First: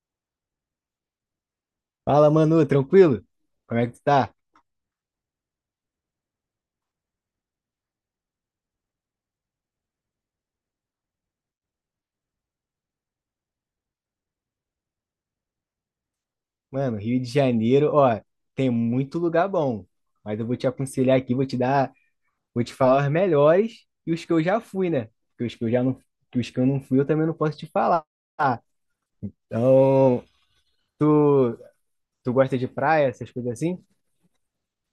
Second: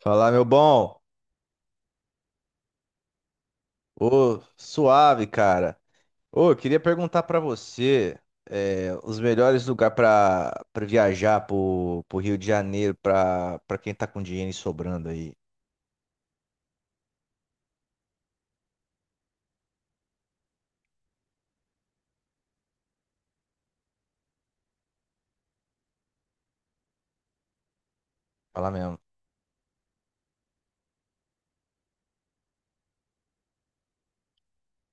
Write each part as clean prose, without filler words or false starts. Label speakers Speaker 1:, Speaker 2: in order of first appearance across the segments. Speaker 1: Fala, meu bom.
Speaker 2: Fala, Manu, tranquilo? Como é que tu tá?
Speaker 1: Ô, suave, cara. Ô, eu queria perguntar pra você os melhores lugares pra para viajar pro Rio de Janeiro pra para quem tá com dinheiro sobrando aí.
Speaker 2: Mano, Rio de Janeiro, ó, tem muito lugar bom, mas eu vou te aconselhar aqui, vou te dar, vou te falar os melhores e os que eu já fui, né? Porque os que eu já não, que os que eu não fui, eu também não posso te falar.
Speaker 1: Fala mesmo.
Speaker 2: Então, tu, tu gosta de praia, essas coisas assim?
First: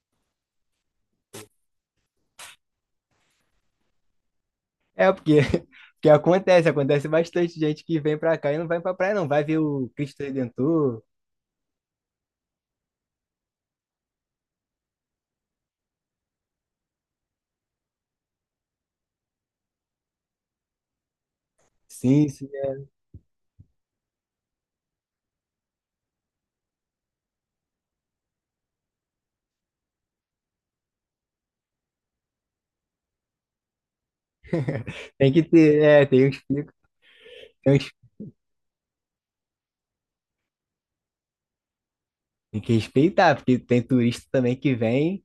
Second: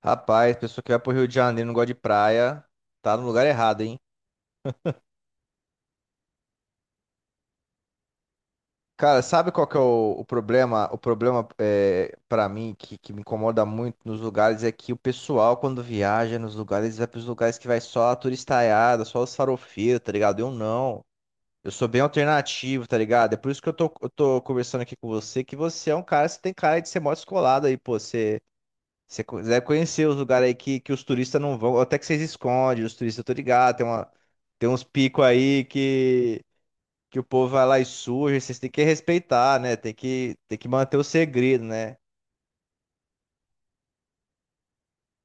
Speaker 1: Rapaz, pessoa que vai pro Rio de Janeiro e não gosta de praia, tá no lugar errado, hein?
Speaker 2: É, porque, porque acontece bastante gente que vem pra cá e não vai pra praia,
Speaker 1: Cara,
Speaker 2: não. Vai
Speaker 1: sabe
Speaker 2: ver
Speaker 1: qual que é
Speaker 2: o
Speaker 1: o,
Speaker 2: Cristo
Speaker 1: o problema? O
Speaker 2: Redentor,
Speaker 1: problema é, para mim que me incomoda muito nos lugares é que o pessoal quando viaja nos lugares vai pros lugares que vai só a turistaiada, só os farofeiros, tá ligado? Eu não. Eu sou bem
Speaker 2: sim, sim.
Speaker 1: alternativo, tá ligado? É por isso que eu tô conversando aqui com você, que você é um cara, você tem cara de ser mó descolado aí, pô. Você deve conhecer os lugares aí que os turistas não vão, até que vocês escondem, os turistas, eu tô ligado, tem uns picos
Speaker 2: Tem que
Speaker 1: aí
Speaker 2: ter, é, tem uns
Speaker 1: que,
Speaker 2: picos.
Speaker 1: que o povo vai lá e suja, vocês têm que respeitar, né? Tem que manter o segredo, né?
Speaker 2: Tem que respeitar, porque tem turista também que vem,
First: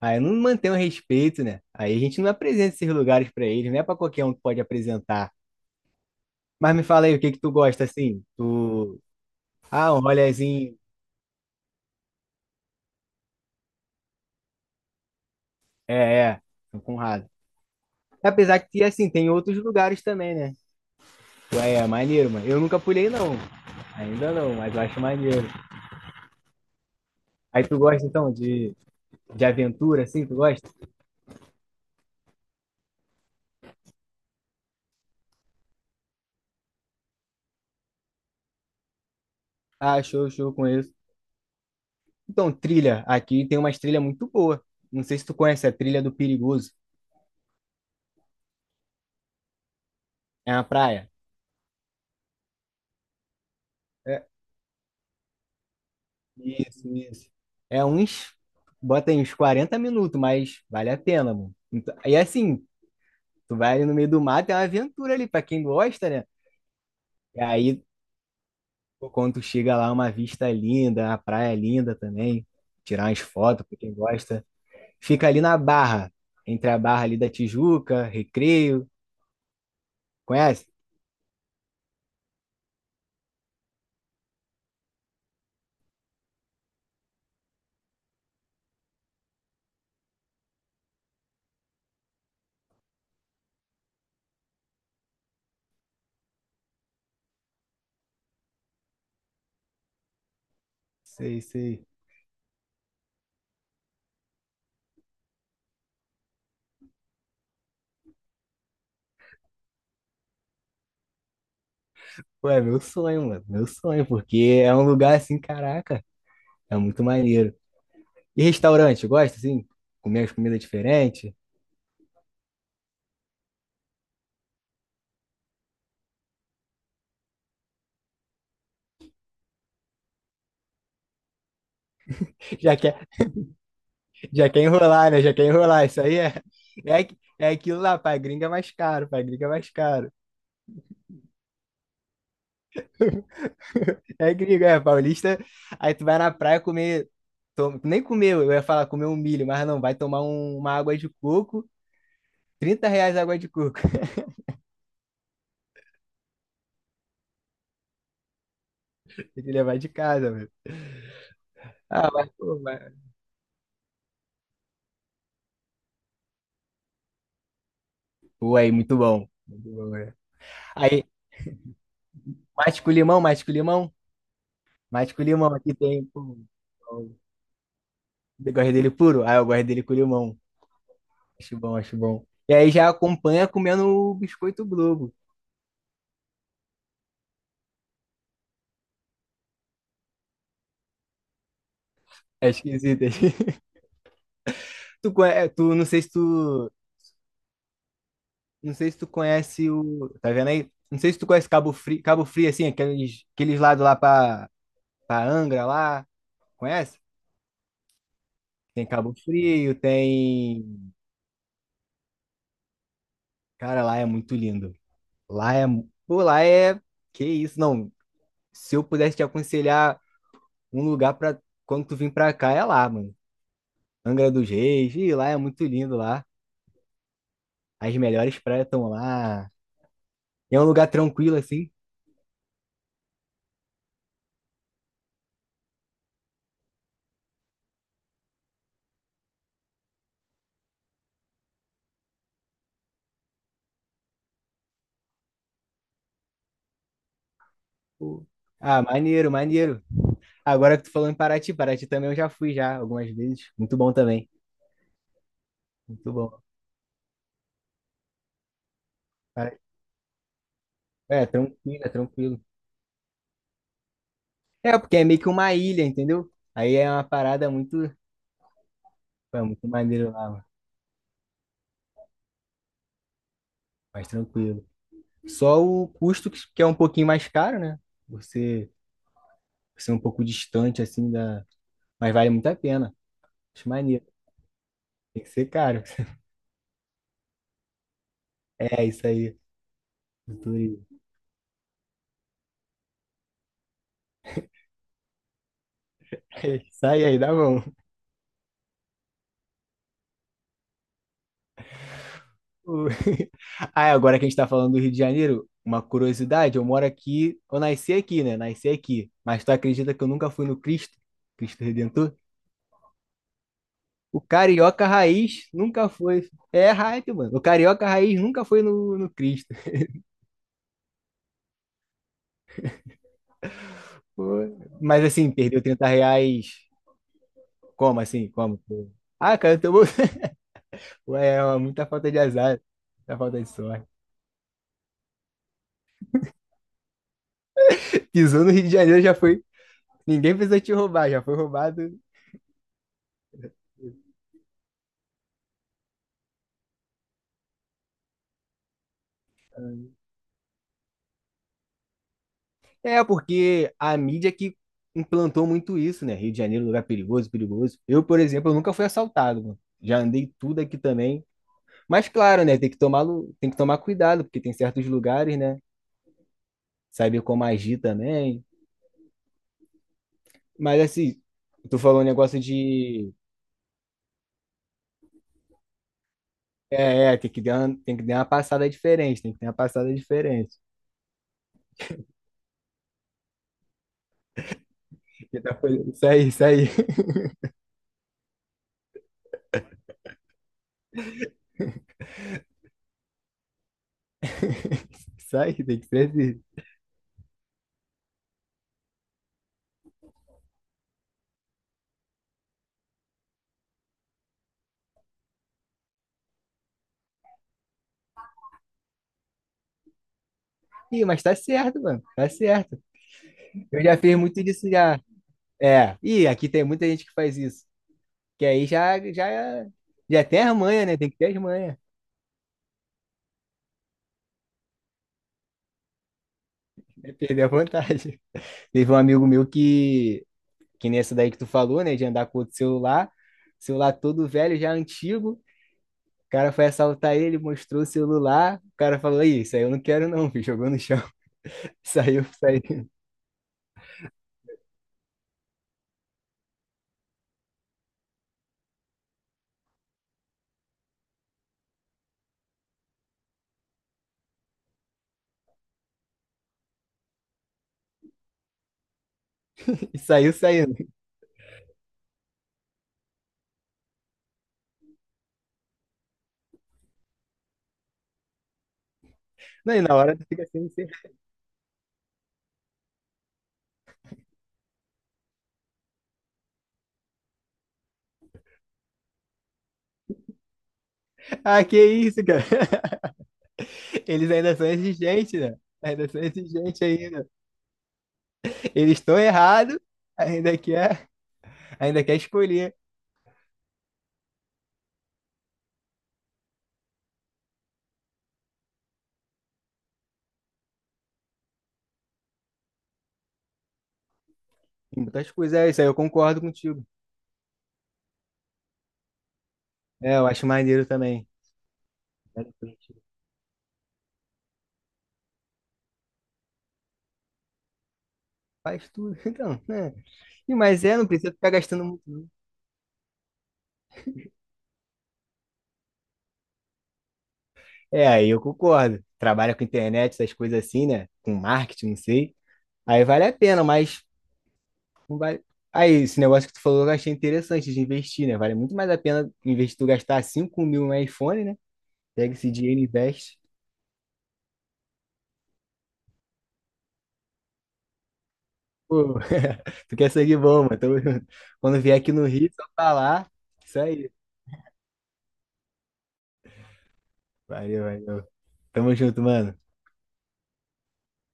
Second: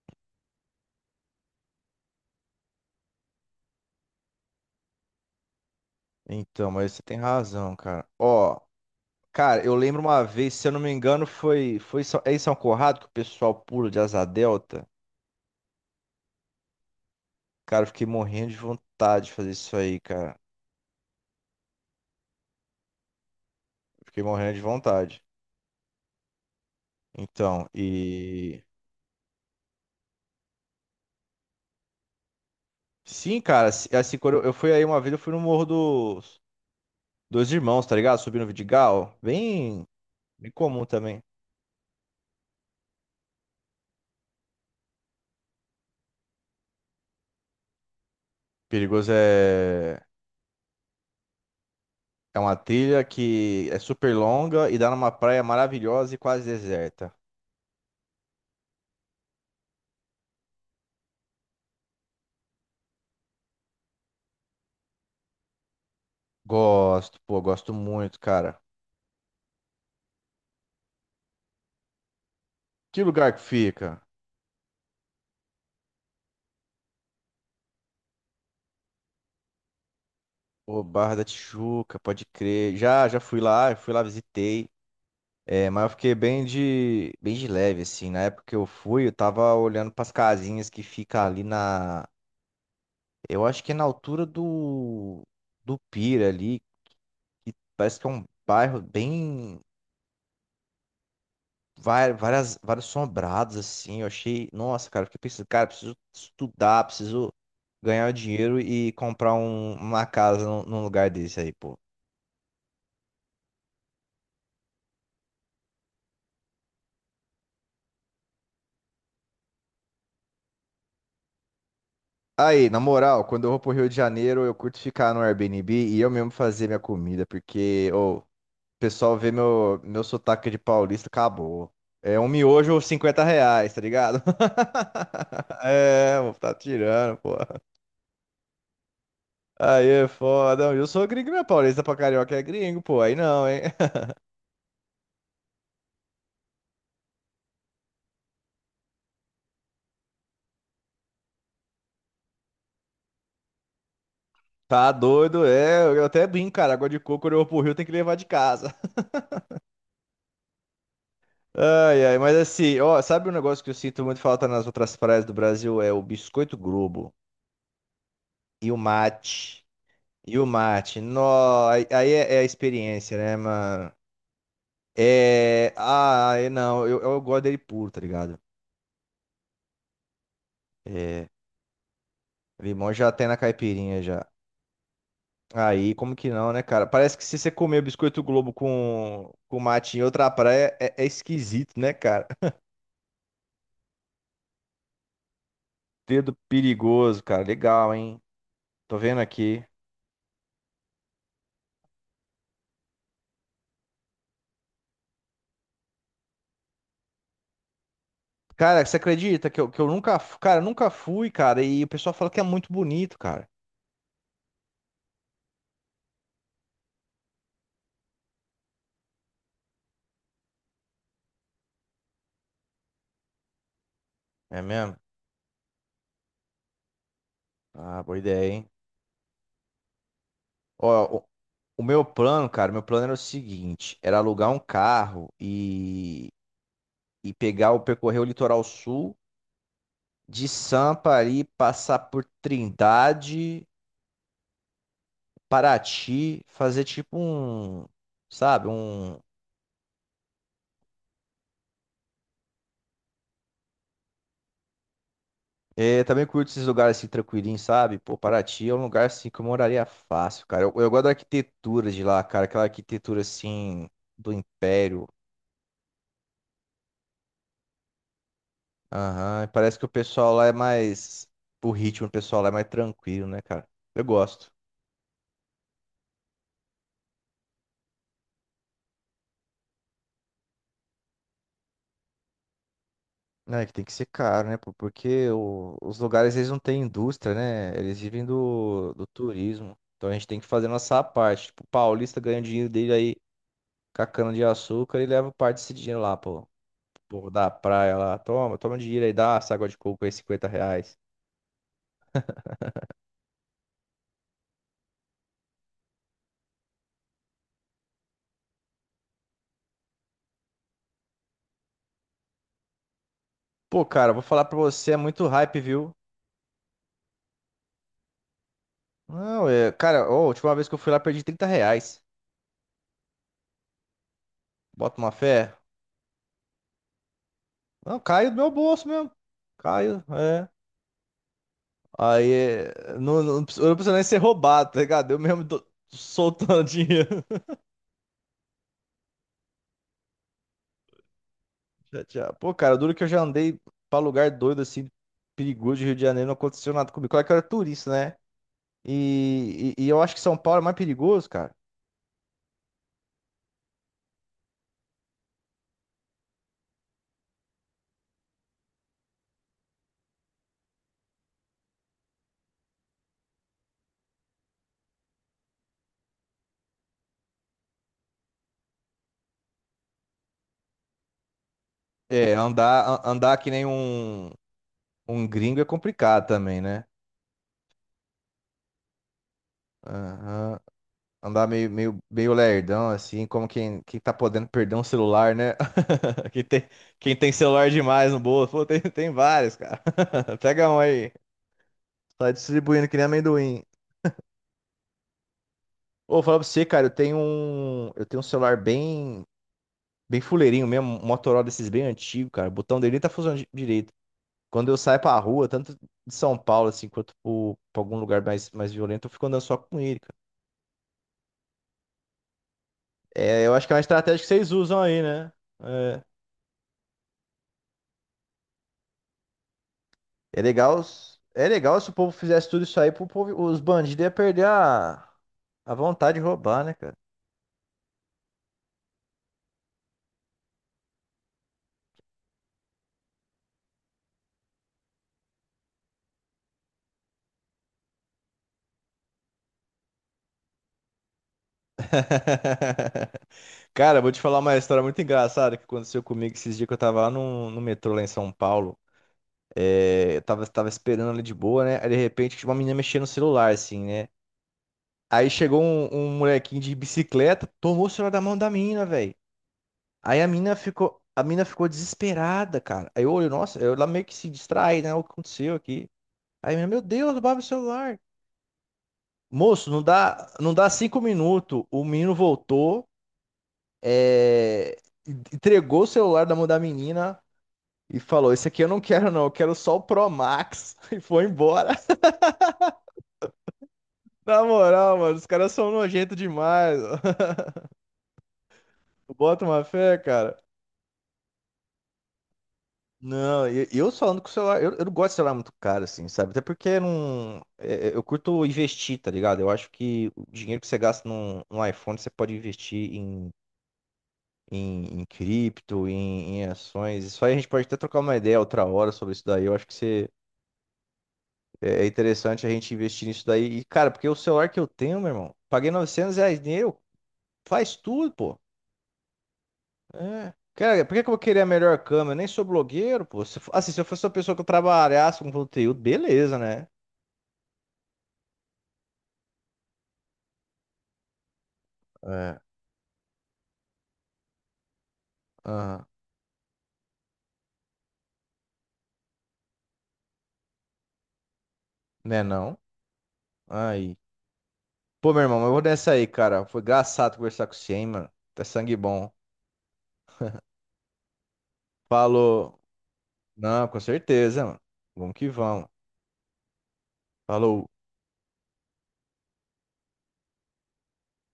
Speaker 2: aí não mantém o respeito, né? Aí a gente não apresenta esses lugares pra eles, não é pra qualquer um que pode apresentar.
Speaker 1: Então,
Speaker 2: Mas me
Speaker 1: mas você
Speaker 2: fala aí,
Speaker 1: tem
Speaker 2: o que que tu
Speaker 1: razão,
Speaker 2: gosta,
Speaker 1: cara.
Speaker 2: assim?
Speaker 1: Ó,
Speaker 2: Tu...
Speaker 1: cara, eu
Speaker 2: Ah,
Speaker 1: lembro
Speaker 2: um
Speaker 1: uma vez, se eu
Speaker 2: rolezinho.
Speaker 1: não me engano, foi em São Corrado que o pessoal pula de asa delta.
Speaker 2: É, é, São Conrado.
Speaker 1: Cara, eu fiquei morrendo de
Speaker 2: Apesar que, assim,
Speaker 1: vontade
Speaker 2: tem
Speaker 1: de fazer
Speaker 2: outros
Speaker 1: isso aí,
Speaker 2: lugares também,
Speaker 1: cara.
Speaker 2: né? Ué, é maneiro, mano. Eu nunca pulei, não.
Speaker 1: Fiquei
Speaker 2: Ainda
Speaker 1: morrendo
Speaker 2: não,
Speaker 1: de
Speaker 2: mas eu acho
Speaker 1: vontade.
Speaker 2: maneiro. Aí
Speaker 1: Então,
Speaker 2: tu gosta, então,
Speaker 1: e.
Speaker 2: de aventura, assim? Tu gosta?
Speaker 1: Sim, cara, assim, quando eu fui aí uma vez, eu fui no Morro dos Dois Irmãos, tá ligado? Subi no Vidigal. Bem,
Speaker 2: Ah, show,
Speaker 1: bem
Speaker 2: show,
Speaker 1: comum
Speaker 2: conheço.
Speaker 1: também.
Speaker 2: Então, trilha. Aqui tem umas trilhas muito boas. Não sei se tu conhece a trilha do Perigoso.
Speaker 1: Perigoso é.
Speaker 2: É uma praia.
Speaker 1: É uma trilha que é super
Speaker 2: É,
Speaker 1: longa e dá numa praia maravilhosa e quase
Speaker 2: isso,
Speaker 1: deserta.
Speaker 2: isso. É uns, bota aí uns 40 minutos, mas vale a pena, mano. Então, e assim, tu vai ali no meio do mato, é uma aventura ali, pra quem gosta, né?
Speaker 1: Gosto, pô,
Speaker 2: E
Speaker 1: gosto
Speaker 2: aí,
Speaker 1: muito, cara.
Speaker 2: pô, quando tu chega lá, uma vista linda, a praia é linda também,
Speaker 1: Que
Speaker 2: tirar umas
Speaker 1: lugar que
Speaker 2: fotos pra quem
Speaker 1: fica?
Speaker 2: gosta. Fica ali na Barra, entre a Barra ali da Tijuca, Recreio, conhece?
Speaker 1: Pô, Barra da Tijuca, pode crer. Já, já fui lá, visitei. É, mas eu fiquei bem de leve, assim. Na época que eu fui, eu tava olhando pras casinhas que fica ali na. Eu acho que é na altura do. Do Pira ali, que parece que é um bairro bem.
Speaker 2: Sei, sei.
Speaker 1: Vários sombrados, assim. Eu achei. Nossa, cara, eu fiquei pensando, cara, preciso estudar, preciso ganhar dinheiro e comprar uma casa num lugar desse aí, pô.
Speaker 2: Pô, é meu sonho, mano, meu sonho, porque é um lugar assim, caraca, é muito maneiro. E restaurante, gosta assim? Comer as comidas diferentes?
Speaker 1: Aí, na moral, quando eu vou pro Rio de Janeiro, eu curto ficar no Airbnb e eu mesmo fazer minha comida, porque, ô. Pessoal vê meu sotaque de paulista, acabou. É um miojo
Speaker 2: Já
Speaker 1: ou
Speaker 2: quer,
Speaker 1: R$ 50, tá ligado?
Speaker 2: já quer enrolar, né? Já quer enrolar. Isso aí
Speaker 1: É, vou
Speaker 2: é,
Speaker 1: tá
Speaker 2: é,
Speaker 1: tirando,
Speaker 2: aqu-
Speaker 1: pô.
Speaker 2: é aquilo lá, pra gringa é mais caro, pra gringa é mais
Speaker 1: Aí é
Speaker 2: caro.
Speaker 1: foda. Não, eu sou gringo, não é paulista pra carioca é gringo, pô. Aí não, hein?
Speaker 2: É gringa, é paulista. Aí tu vai na praia comer, to- nem comer, eu ia falar comer um milho, mas não, vai tomar uma água de coco, R$ 30 a água de coco.
Speaker 1: Tá doido, é. Eu até brinco, cara. Água de coco, quando eu vou pro Rio, tem que levar de casa.
Speaker 2: Tem que levar de casa, velho.
Speaker 1: Ai,
Speaker 2: Ah,
Speaker 1: ai. Mas assim,
Speaker 2: mas...
Speaker 1: ó, sabe um negócio que eu sinto muito falta nas outras praias do Brasil? É o biscoito Globo
Speaker 2: pô,
Speaker 1: e
Speaker 2: aí,
Speaker 1: o
Speaker 2: muito bom.
Speaker 1: mate.
Speaker 2: Muito bom, né?
Speaker 1: E o mate.
Speaker 2: Aí,
Speaker 1: Nó, aí é a
Speaker 2: mate com
Speaker 1: experiência,
Speaker 2: limão,
Speaker 1: né,
Speaker 2: mate com
Speaker 1: mano?
Speaker 2: limão, mate com limão,
Speaker 1: É.
Speaker 2: aqui tem,
Speaker 1: Ah,
Speaker 2: pô.
Speaker 1: é, não, eu gosto dele puro, tá ligado?
Speaker 2: Eu gosto dele puro. Ah, eu gosto dele com limão.
Speaker 1: É.
Speaker 2: Acho bom, acho bom. E aí já
Speaker 1: Limão já tem na
Speaker 2: acompanha comendo
Speaker 1: caipirinha
Speaker 2: o
Speaker 1: já.
Speaker 2: biscoito Globo.
Speaker 1: Aí, como que não, né, cara? Parece que se você comer biscoito Globo com mate em outra praia, é esquisito, né, cara?
Speaker 2: É esquisito. é Tu, conhe- é, tu, não sei se
Speaker 1: Dedo
Speaker 2: tu,
Speaker 1: perigoso, cara. Legal, hein?
Speaker 2: não sei
Speaker 1: Tô
Speaker 2: se tu
Speaker 1: vendo aqui.
Speaker 2: conhece o, tá vendo aí? Não sei se tu conhece Cabo Frio, Cabo Frio assim, aqueles lados lá pra Angra lá, conhece?
Speaker 1: Cara,
Speaker 2: Tem
Speaker 1: você
Speaker 2: Cabo
Speaker 1: acredita que eu,
Speaker 2: Frio,
Speaker 1: que eu nunca, cara,
Speaker 2: tem,
Speaker 1: eu nunca fui, cara, e o pessoal fala que é muito bonito, cara.
Speaker 2: cara, lá é muito lindo. Lá é, pô, lá é, que isso, não. Se eu pudesse te aconselhar um lugar pra quando tu vir pra cá é lá, mano. Angra dos
Speaker 1: É
Speaker 2: Reis,
Speaker 1: mesmo?
Speaker 2: e lá é muito lindo lá. As
Speaker 1: Ah, boa
Speaker 2: melhores
Speaker 1: ideia,
Speaker 2: praias
Speaker 1: hein?
Speaker 2: estão lá. E é um
Speaker 1: Ó,
Speaker 2: lugar
Speaker 1: o,
Speaker 2: tranquilo assim.
Speaker 1: o meu plano, cara, meu plano era o seguinte, era alugar um carro e pegar o percorrer o litoral sul de Sampa ali, passar por Trindade, Paraty, fazer tipo um,
Speaker 2: Pô.
Speaker 1: sabe,
Speaker 2: Ah,
Speaker 1: um
Speaker 2: maneiro, maneiro. Agora que tu falou em Paraty, Paraty também eu já fui já algumas vezes. Muito bom também. Muito
Speaker 1: também
Speaker 2: bom.
Speaker 1: curto esses lugares assim tranquilinhos, sabe? Pô, Paraty é um lugar assim que eu
Speaker 2: Paraty-
Speaker 1: moraria fácil, cara. Eu gosto da
Speaker 2: É, tranquilo, é
Speaker 1: arquitetura de lá,
Speaker 2: tranquilo.
Speaker 1: cara, aquela arquitetura assim do
Speaker 2: É, porque é
Speaker 1: Império.
Speaker 2: meio que uma ilha, entendeu? Aí é uma parada muito, pô,
Speaker 1: Aham,
Speaker 2: é
Speaker 1: e
Speaker 2: muito
Speaker 1: parece que
Speaker 2: maneiro lá, mano.
Speaker 1: o ritmo do pessoal lá é mais tranquilo, né, cara? Eu
Speaker 2: Mais
Speaker 1: gosto.
Speaker 2: tranquilo. Só o custo que é um pouquinho mais caro, né? Você ser um pouco distante assim da, mas vale muito a pena.
Speaker 1: É,
Speaker 2: Acho
Speaker 1: que tem que
Speaker 2: maneiro.
Speaker 1: ser caro, né? Pô?
Speaker 2: Tem
Speaker 1: Porque
Speaker 2: que ser caro.
Speaker 1: os lugares, eles não têm indústria, né? Eles vivem
Speaker 2: É
Speaker 1: do,
Speaker 2: isso
Speaker 1: do
Speaker 2: aí.
Speaker 1: turismo. Então a gente tem que fazer a
Speaker 2: Dois.
Speaker 1: nossa parte. Tipo, o paulista ganha o dinheiro dele aí com a cana de açúcar e leva parte desse dinheiro lá, pô.
Speaker 2: Sai aí,
Speaker 1: Pô,
Speaker 2: dá
Speaker 1: da
Speaker 2: bom.
Speaker 1: praia lá. Toma, toma um dinheiro aí, dá essa água de coco aí, R$ 50.
Speaker 2: O- Ah, é, agora que a gente tá falando do Rio de Janeiro, uma curiosidade, eu moro aqui, eu nasci aqui, né? Nasci aqui. Mas tu acredita que eu nunca fui no Cristo? Cristo Redentor?
Speaker 1: Pô, cara,
Speaker 2: O
Speaker 1: vou falar pra
Speaker 2: carioca
Speaker 1: você, é muito
Speaker 2: raiz
Speaker 1: hype,
Speaker 2: nunca
Speaker 1: viu?
Speaker 2: foi. É hype, mano. O carioca raiz nunca foi no
Speaker 1: Não,
Speaker 2: Cristo.
Speaker 1: Cara, ó, a última vez que eu fui lá, perdi R$ 30.
Speaker 2: Pô.
Speaker 1: Bota
Speaker 2: Mas
Speaker 1: uma
Speaker 2: assim,
Speaker 1: fé.
Speaker 2: perdeu R$ 30.
Speaker 1: Não,
Speaker 2: Como assim?
Speaker 1: caiu do meu
Speaker 2: Como?
Speaker 1: bolso
Speaker 2: Pô?
Speaker 1: mesmo.
Speaker 2: Ah, cara, eu tô...
Speaker 1: Caiu, é.
Speaker 2: Ué, é uma muita falta de
Speaker 1: Aí
Speaker 2: azar.
Speaker 1: é,
Speaker 2: Muita
Speaker 1: não,
Speaker 2: falta
Speaker 1: não,
Speaker 2: de
Speaker 1: eu não
Speaker 2: sorte.
Speaker 1: precisa nem ser roubado, tá ligado? Eu mesmo tô soltando dinheiro.
Speaker 2: Pisou no Rio de Janeiro, já foi. Ninguém precisou te roubar, já foi roubado.
Speaker 1: Já, já. Pô, cara, duro que eu já andei pra lugar doido assim, perigoso de Rio de Janeiro, não aconteceu nada comigo. Claro que eu era turista, né? E eu acho que São Paulo é mais perigoso, cara.
Speaker 2: É, porque a mídia que implantou muito isso, né? Rio de Janeiro, lugar perigoso, perigoso. Eu, por exemplo, eu nunca fui assaltado, mano. Já andei tudo aqui também. Mas claro, né? Tem que tomar cuidado, porque tem certos lugares, né? Saber como agir também. Mas assim, tu falou um
Speaker 1: É,
Speaker 2: negócio de.
Speaker 1: andar que nem um gringo é complicado também, né?
Speaker 2: É, tem que dar uma passada diferente, tem que ter uma passada diferente.
Speaker 1: Aham. Andar meio, meio, meio lerdão, assim, como quem tá podendo perder um celular, né?
Speaker 2: Isso aí,
Speaker 1: Quem
Speaker 2: isso aí.
Speaker 1: tem, quem tem celular demais no bolso. Pô, tem vários, cara. Pega um aí. Tá distribuindo que nem amendoim.
Speaker 2: Isso aí, tem que ser
Speaker 1: Ô, falar
Speaker 2: assim.
Speaker 1: pra você, cara, eu tenho um. Eu tenho um celular bem, bem fuleirinho mesmo, um Motorola desses bem antigo, cara. O botão dele nem tá funcionando direito. Quando eu saio pra rua, tanto de São Paulo, assim, quanto pra algum lugar mais violento, eu fico andando só com ele, cara.
Speaker 2: Ih, mas tá certo, mano. Tá certo.
Speaker 1: É, eu acho que é uma
Speaker 2: Eu já fiz
Speaker 1: estratégia que
Speaker 2: muito
Speaker 1: vocês
Speaker 2: disso
Speaker 1: usam
Speaker 2: já.
Speaker 1: aí, né?
Speaker 2: É,
Speaker 1: É.
Speaker 2: e aqui tem muita gente que faz isso. Que aí já tem
Speaker 1: É
Speaker 2: as
Speaker 1: legal,
Speaker 2: manhas, né? Tem que ter as
Speaker 1: é
Speaker 2: manhas.
Speaker 1: legal se o povo fizesse tudo isso aí, os bandidos iam perder a vontade de roubar, né, cara?
Speaker 2: É perder a vontade. Teve um amigo meu que nessa daí que tu falou, né? De andar com outro celular. Celular todo velho, já antigo. O cara foi assaltar ele, mostrou o celular. O cara falou, aí, isso aí eu não quero não, filho. Jogou no chão. Saiu, saiu.
Speaker 1: Cara, eu vou te falar uma história muito engraçada que aconteceu comigo esses dias que eu tava lá no metrô lá em São Paulo. É, eu tava esperando ali de boa, né? Aí de repente tinha uma menina mexendo no celular, assim, né? Aí chegou um molequinho de bicicleta, tomou o celular da mão da menina, velho.
Speaker 2: E
Speaker 1: Aí a
Speaker 2: saiu,
Speaker 1: menina
Speaker 2: saindo.
Speaker 1: ficou, a menina ficou desesperada, cara. Aí eu olho, nossa, eu lá meio que se distrai, né? O que aconteceu aqui? Aí, meu Deus, roubaram o celular. Moço,
Speaker 2: Não, e
Speaker 1: não
Speaker 2: na hora tu
Speaker 1: dá,
Speaker 2: fica
Speaker 1: não
Speaker 2: assim,
Speaker 1: dá
Speaker 2: assim,
Speaker 1: 5 minutos. O menino voltou, é, entregou o celular da mão da menina e falou: Esse aqui eu não quero, não. Eu quero só o Pro Max. E foi
Speaker 2: ah,
Speaker 1: embora.
Speaker 2: que isso, cara. Eles
Speaker 1: Na
Speaker 2: ainda são
Speaker 1: moral, mano, os
Speaker 2: exigentes,
Speaker 1: caras
Speaker 2: né?
Speaker 1: são
Speaker 2: Ainda
Speaker 1: nojentos
Speaker 2: são
Speaker 1: demais.
Speaker 2: exigentes ainda. Eles estão
Speaker 1: Bota uma
Speaker 2: errados,
Speaker 1: fé, cara.
Speaker 2: ainda quer, ainda quer escolher.
Speaker 1: Não, e eu falando com o celular, eu não gosto de celular muito caro, assim, sabe? Até porque eu não, é, é, eu curto investir, tá ligado? Eu acho que o dinheiro que você gasta num iPhone, você pode investir em em,
Speaker 2: Tem
Speaker 1: em
Speaker 2: muitas coisas, é isso aí,
Speaker 1: cripto,
Speaker 2: eu
Speaker 1: em,
Speaker 2: concordo
Speaker 1: em
Speaker 2: contigo.
Speaker 1: ações. Isso aí a gente pode até trocar uma ideia outra hora sobre isso daí. Eu acho que
Speaker 2: É, eu acho maneiro também.
Speaker 1: é interessante a gente investir nisso daí. E, cara, porque o celular que eu tenho, meu irmão, paguei R$ 900 nele, faz tudo, pô.
Speaker 2: Faz tudo, então, né?
Speaker 1: É.
Speaker 2: Mas
Speaker 1: Cara, por que
Speaker 2: não
Speaker 1: que eu vou
Speaker 2: precisa
Speaker 1: querer a
Speaker 2: ficar
Speaker 1: melhor
Speaker 2: gastando
Speaker 1: câmera? Eu nem
Speaker 2: muito.
Speaker 1: sou blogueiro, pô. Se eu fosse uma pessoa que eu trabalhasse com conteúdo, beleza, né?
Speaker 2: É, aí eu concordo. Trabalha com internet, essas coisas assim, né? Com marketing, não sei.
Speaker 1: É.
Speaker 2: Aí vale a pena, mas não vale.
Speaker 1: Aham.
Speaker 2: Aí, esse negócio que tu falou, eu achei interessante de investir, né? Vale muito mais a pena investir tu gastar 5 mil no iPhone, né?
Speaker 1: Né,
Speaker 2: Pega esse
Speaker 1: não?
Speaker 2: dinheiro e investe.
Speaker 1: Aí. Pô, meu irmão, mas eu vou nessa aí, cara. Foi engraçado conversar com você, hein, mano. Tá sangue bom.
Speaker 2: Pô, tu quer seguir bom, mano. Tamo junto. Quando vier aqui no Rio,
Speaker 1: Falou.
Speaker 2: só falar.
Speaker 1: Não,
Speaker 2: Isso
Speaker 1: com
Speaker 2: aí.
Speaker 1: certeza, mano. Vamos que vamos. Falou.
Speaker 2: Valeu, valeu. Tamo junto, mano.